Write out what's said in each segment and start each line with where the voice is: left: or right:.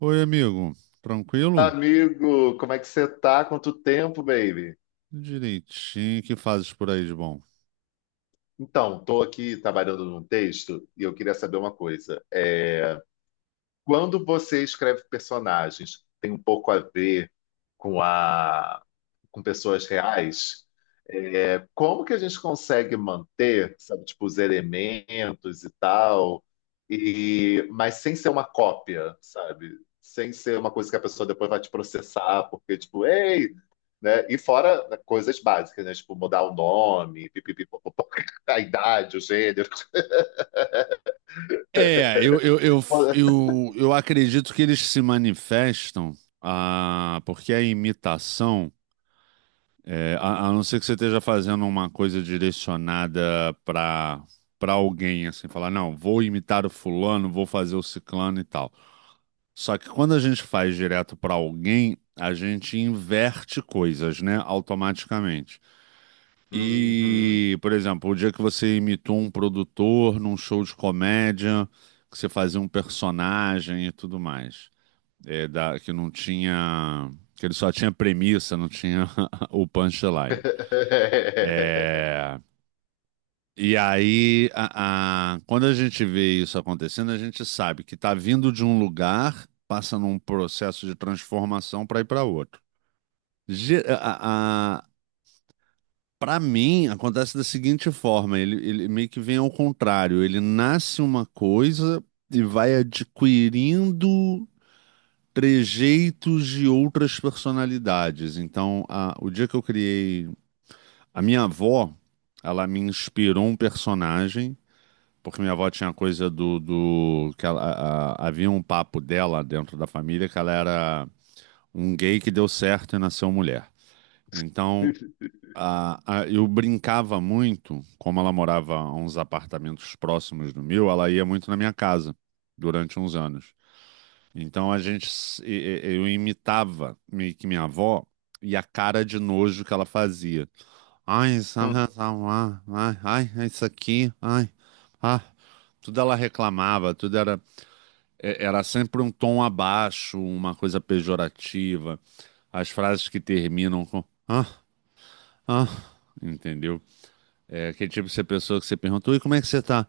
right: Oi, amigo. Tranquilo?
left: Amigo, como é que você tá? Quanto tempo, baby?
right: Direitinho. O que fazes por aí de bom?
left: Tô aqui trabalhando num texto e eu queria saber uma coisa. Quando você escreve personagens, tem um pouco a ver com a, com pessoas reais, como que a gente consegue manter, sabe, tipo, os elementos e tal, e mas sem ser uma cópia, sabe? Sem ser uma coisa que a pessoa depois vai te processar, porque, tipo, ei, né? E fora né, coisas básicas, né? Tipo, mudar o nome, pipipi, popopó, a idade, o gênero.
right: É, eu, eu, eu, eu, eu acredito que eles se manifestam, ah, porque a imitação, a não ser que você esteja fazendo uma coisa direcionada para alguém, assim, falar, não, vou imitar o fulano, vou fazer o ciclano e tal. Só que quando a gente faz direto para alguém, a gente inverte coisas, né, automaticamente.
left: Uhum.
right: E, por exemplo, o dia que você imitou um produtor num show de comédia, que você fazia um personagem e tudo mais, que não tinha, que ele só tinha premissa, não tinha o punchline. É, e aí, quando a gente vê isso acontecendo, a gente sabe que está vindo de um lugar, passa num processo de transformação para ir para outro. Ge- A, Para mim, acontece da seguinte forma: ele meio que vem ao contrário. Ele nasce uma coisa e vai adquirindo trejeitos de outras personalidades. Então, o dia que eu criei. A minha avó, ela me inspirou um personagem, porque minha avó tinha a coisa do que ela, havia um papo dela dentro da família que ela era um gay que deu certo e nasceu mulher. Então. Eu brincava muito, como ela morava a uns apartamentos próximos do meu, ela ia muito na minha casa durante uns anos. Então a gente, eu imitava meio que minha avó e a cara de nojo que ela fazia. Ai, isso, ah,
left: Hum,
right: ah, ah, ai, ai, é isso aqui, ai, ah. Tudo ela reclamava, tudo era, era sempre um tom abaixo, uma coisa pejorativa. As frases que terminam com ah, ah, entendeu? É aquele tipo de pessoa que você perguntou, e como é que você tá?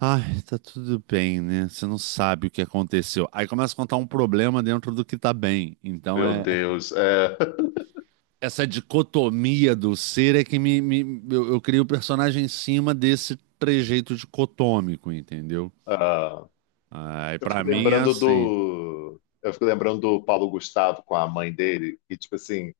right: Ai, tá tudo bem, né? Você não sabe o que aconteceu. Aí começa a contar um problema dentro do que tá bem. Então
left: meu
right: é
left: Deus. É.
right: essa dicotomia do ser é que eu crio o personagem em cima desse trejeito dicotômico, entendeu?
left: Ah.
right: Aí pra mim é assim.
left: Eu fico lembrando do Paulo Gustavo com a mãe dele, e tipo assim,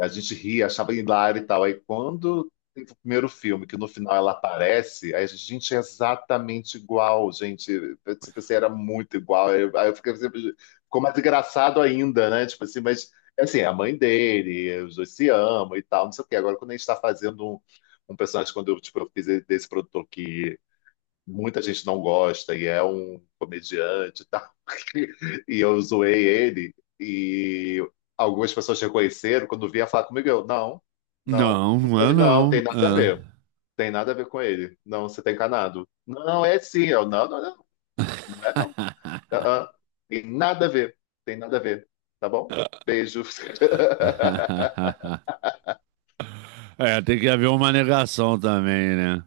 left: a gente ria, achava hilário e tal. Aí quando tem o primeiro filme, que no final ela aparece, aí a gente, gente, é exatamente igual, gente. Eu, tipo assim, era muito igual. Aí eu fiquei sempre. Ficou mais engraçado ainda, né? Tipo assim, mas assim, é a mãe dele, os dois se amam e tal, não sei o quê. Agora, quando a gente está fazendo um, um personagem, quando eu, tipo, eu fiz desse produtor que muita gente não gosta e é um comediante e tal. E eu zoei ele e algumas pessoas reconheceram quando vinha falar comigo, eu, não, não,
right: Não,
left: não
right: não é
left: foi, não,
right: não.
left: tem nada a ver. Tem nada a ver com ele. Não, você tá encanado. Não, não, é sim. Eu, não,
right: É,
left: não é não. Ah, ah. Tem nada a ver. Tem nada a ver. Tá bom? Beijo.
right: é, tem que haver uma negação também, né?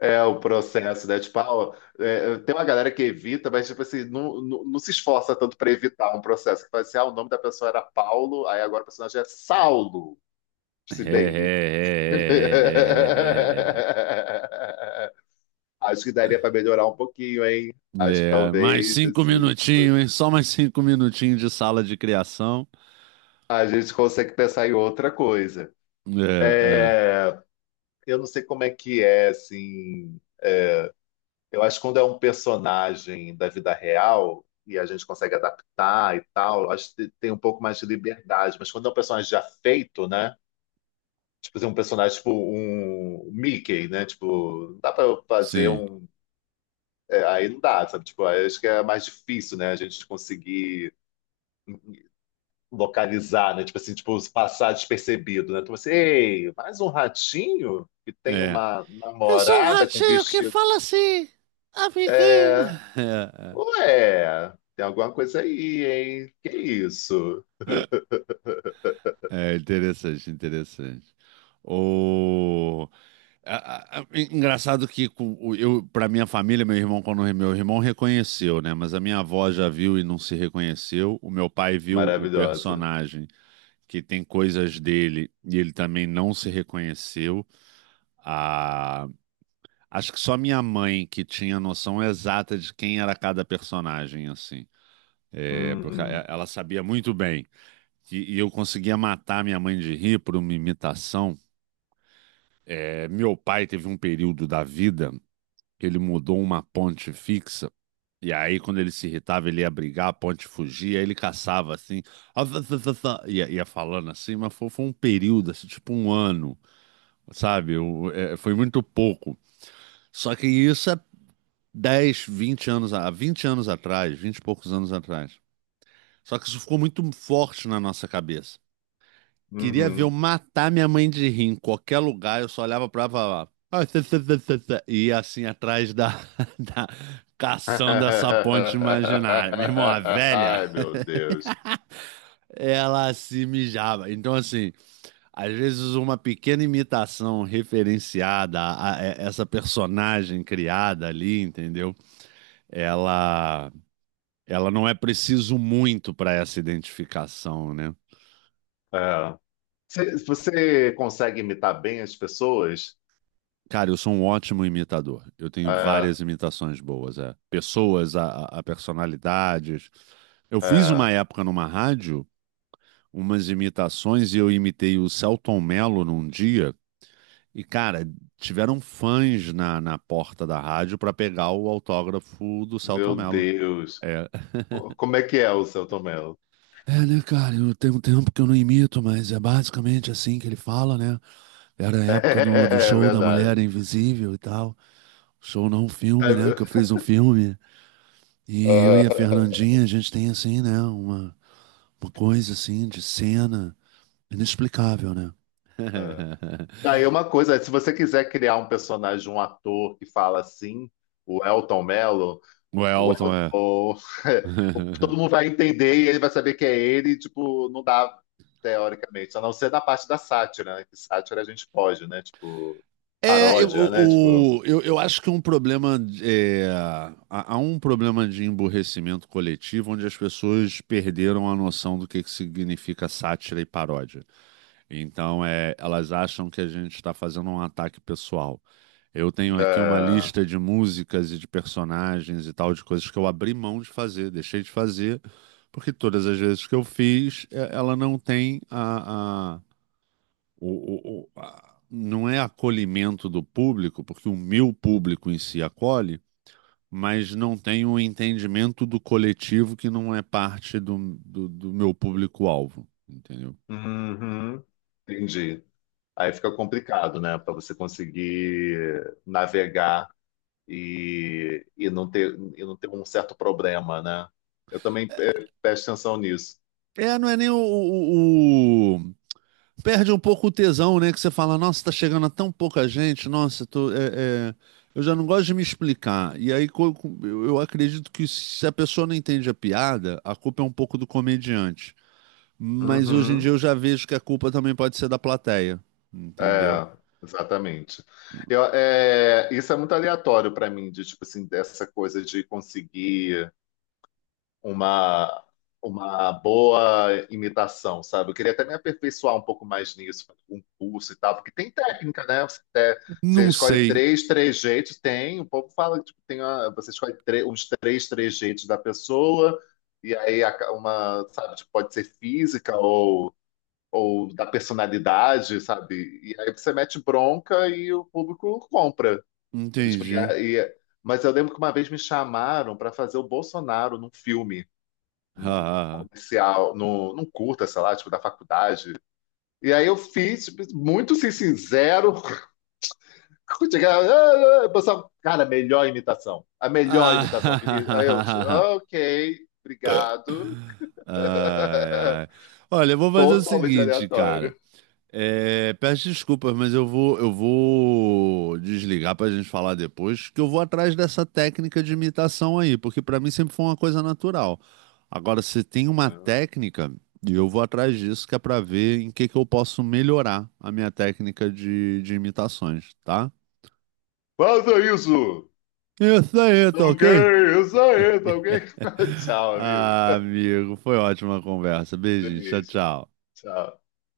left: É o processo, né? Tipo, ah, ó, tem uma galera que evita, mas tipo assim, não se esforça tanto para evitar um processo. Que fala assim, ah, o nome da pessoa era Paulo, aí agora o personagem é Saulo,
right: É,
left: se
right: é, é, é,
left: baby.
right: é, é, é. É, é, é.
left: Acho que daria para melhorar um pouquinho, hein? Acho que
right: É, mais
left: talvez,
right: 5
left: assim, tipo,
right: minutinhos, hein? Só mais 5 minutinhos de sala de criação.
left: a gente consegue pensar em outra coisa.
right: É,
left: É,
right: é,
left: Eu não sei como é que é, assim. Eu acho que quando é um personagem da vida real e a gente consegue adaptar e tal, eu acho que tem um pouco mais de liberdade. Mas quando é um personagem já feito, né? Tipo, assim, um personagem tipo um Mickey, né? Tipo, não dá pra fazer
right: sim,
left: um. É, aí não dá, sabe? Tipo, aí eu acho que é mais difícil, né? A gente conseguir localizar, né? Tipo assim, tipo, passar despercebido, né? Então, assim, ei, mais um ratinho que tem
right: é.
left: uma
right: Eu sou o
left: namorada com
right: ratinho que
left: vestido.
right: fala assim, amiguinho.
left: É,
right: É,
left: ué, tem alguma coisa aí, hein? Que isso?
right: é interessante, interessante. O... a- Engraçado que eu, para minha família, meu irmão, quando meu irmão reconheceu, né? Mas a minha avó já viu e não se reconheceu. O meu pai viu o
left: Maravilhosa.
right: personagem que tem coisas dele e ele também não se reconheceu. Ah, acho que só minha mãe que tinha noção exata de quem era cada personagem, assim. É, porque
left: Uhum,
right: ela sabia muito bem. E eu conseguia matar minha mãe de rir por uma imitação. É, meu pai teve um período da vida que ele mudou uma ponte fixa. E aí, quando ele se irritava, ele ia brigar, a ponte fugia, aí ele caçava assim, "Ah, tá, tá, tá, tá", ia falando assim, mas foi um período, assim, tipo um ano, sabe? É, foi muito pouco. Só que isso é 10 20 anos, há 20 anos atrás, 20 e poucos anos atrás. Só que isso ficou muito forte na nossa cabeça. Queria ver eu
left: uhum.
right: matar minha mãe de rir em qualquer lugar, eu só olhava pra lá. "Ah, tê, tê, tê, tê, tê", e ia assim atrás da, da caçando essa ponte imaginária. Meu irmão, a velha,
left: Ai, meu Deus.
right: ela se mijava. Então, assim, às vezes uma pequena imitação referenciada a essa personagem criada ali, entendeu? Ela, ela não é preciso muito para essa identificação, né?
left: É. Você consegue imitar bem as pessoas?
right: Cara, eu sou um ótimo imitador. Eu tenho
left: É,
right: várias imitações boas, é. Pessoas, a personalidades. Eu fiz
left: é.
right: uma época numa rádio umas imitações e eu imitei o Celton Mello num dia. E, cara, tiveram fãs na porta da rádio pra pegar o autógrafo do Celton
left: Meu
right: Mello.
left: Deus.
right: É,
left: Como é que é o seu Tomelo?
right: é, né, cara, eu tenho um tempo que eu não imito, mas é basicamente assim que ele fala, né? Era a época do
left: É,
right: show da Mulher
left: verdade.
right: Invisível e tal. Show não, um filme, né? Que eu
left: É.
right: fiz um filme. E eu e a Fernandinha, a gente tem assim, né? Uma coisa assim de cena inexplicável, né?
left: É. Aí uma coisa, se você quiser criar um personagem, um ator que fala assim, o Elton Mello,
right: O
left: O,
right: Elton,
left: El-
right: é.
left: o, todo mundo vai entender e ele vai saber que é ele, e, tipo, não dá, teoricamente, a não ser na parte da sátira, né? Que sátira a gente pode, né? Tipo,
right: É, eu,
left: paródia, né? Tipo,
right: o- eu acho que um problema é, há um problema de emburrecimento coletivo onde as pessoas perderam a noção do que significa sátira e paródia. Então, elas acham que a gente está fazendo um ataque pessoal. Eu tenho aqui uma
left: ah,
right: lista de músicas e de personagens e tal, de coisas que eu abri mão de fazer, deixei de fazer, porque todas as vezes que eu fiz, ela não tem a- não é acolhimento do público, porque o meu público em si acolhe, mas não tem o entendimento do coletivo que não é parte do, do meu público-alvo, entendeu?
left: uhum, entendi. Aí fica complicado, né? Para você conseguir navegar e, não ter, e não ter um certo problema, né? Eu também presto atenção nisso.
right: É, não é nem o. Perde um pouco o tesão, né? Que você fala, nossa, tá chegando a tão pouca gente, nossa, eu tô, é, eu já não gosto de me explicar. E aí eu acredito que se a pessoa não entende a piada, a culpa é um pouco do comediante. Mas hoje em dia
left: Uhum.
right: eu já vejo que a culpa também pode ser da plateia, entendeu?
left: É, exatamente. Eu, é, isso é muito aleatório para mim, de tipo assim, dessa coisa de conseguir uma, uma boa imitação, sabe? Eu queria até me aperfeiçoar um pouco mais nisso, fazer um curso e tal, porque tem técnica, né? Você
right: Não
left: escolhe
right: sei,
left: três jeitos, tem, o povo fala, tipo, você escolhe três jeitos da pessoa, uma, sabe, tipo, pode ser física ou da personalidade, sabe? E aí você mete bronca e o público compra. Sabe?
right: entendi.
left: Mas eu lembro que uma vez me chamaram para fazer o Bolsonaro num filme, num comercial, num, num curta, sei lá, tipo, da faculdade. E aí eu fiz, tipo, muito assim, sincero. Chegava, "Ah, ah", o pessoal, cara, a melhor imitação. A melhor imitação,
right: Ah,
left: Vinícius. Aí eu, ok, obrigado.
right: ai, ai. Olha, eu vou fazer o
left: Totalmente
right: seguinte, cara.
left: aleatório.
right: Peço desculpas, mas eu vou, desligar pra gente falar depois, que eu vou atrás dessa técnica de imitação aí, porque pra mim sempre foi uma coisa natural. Agora, você tem uma
left: É.
right: técnica, e eu vou atrás disso, que é pra ver em que eu posso melhorar a minha técnica de imitações, tá?
left: Faça isso!
right: Isso aí,
left: Tá
right: tá
left: ok,
right: ok?
left: isso aí, tá ok? Tchau, amigo.
right: Ah, amigo, foi ótima a conversa. Beijinho, tchau,
left: Beijo.
right: tchau.
left: Tchau.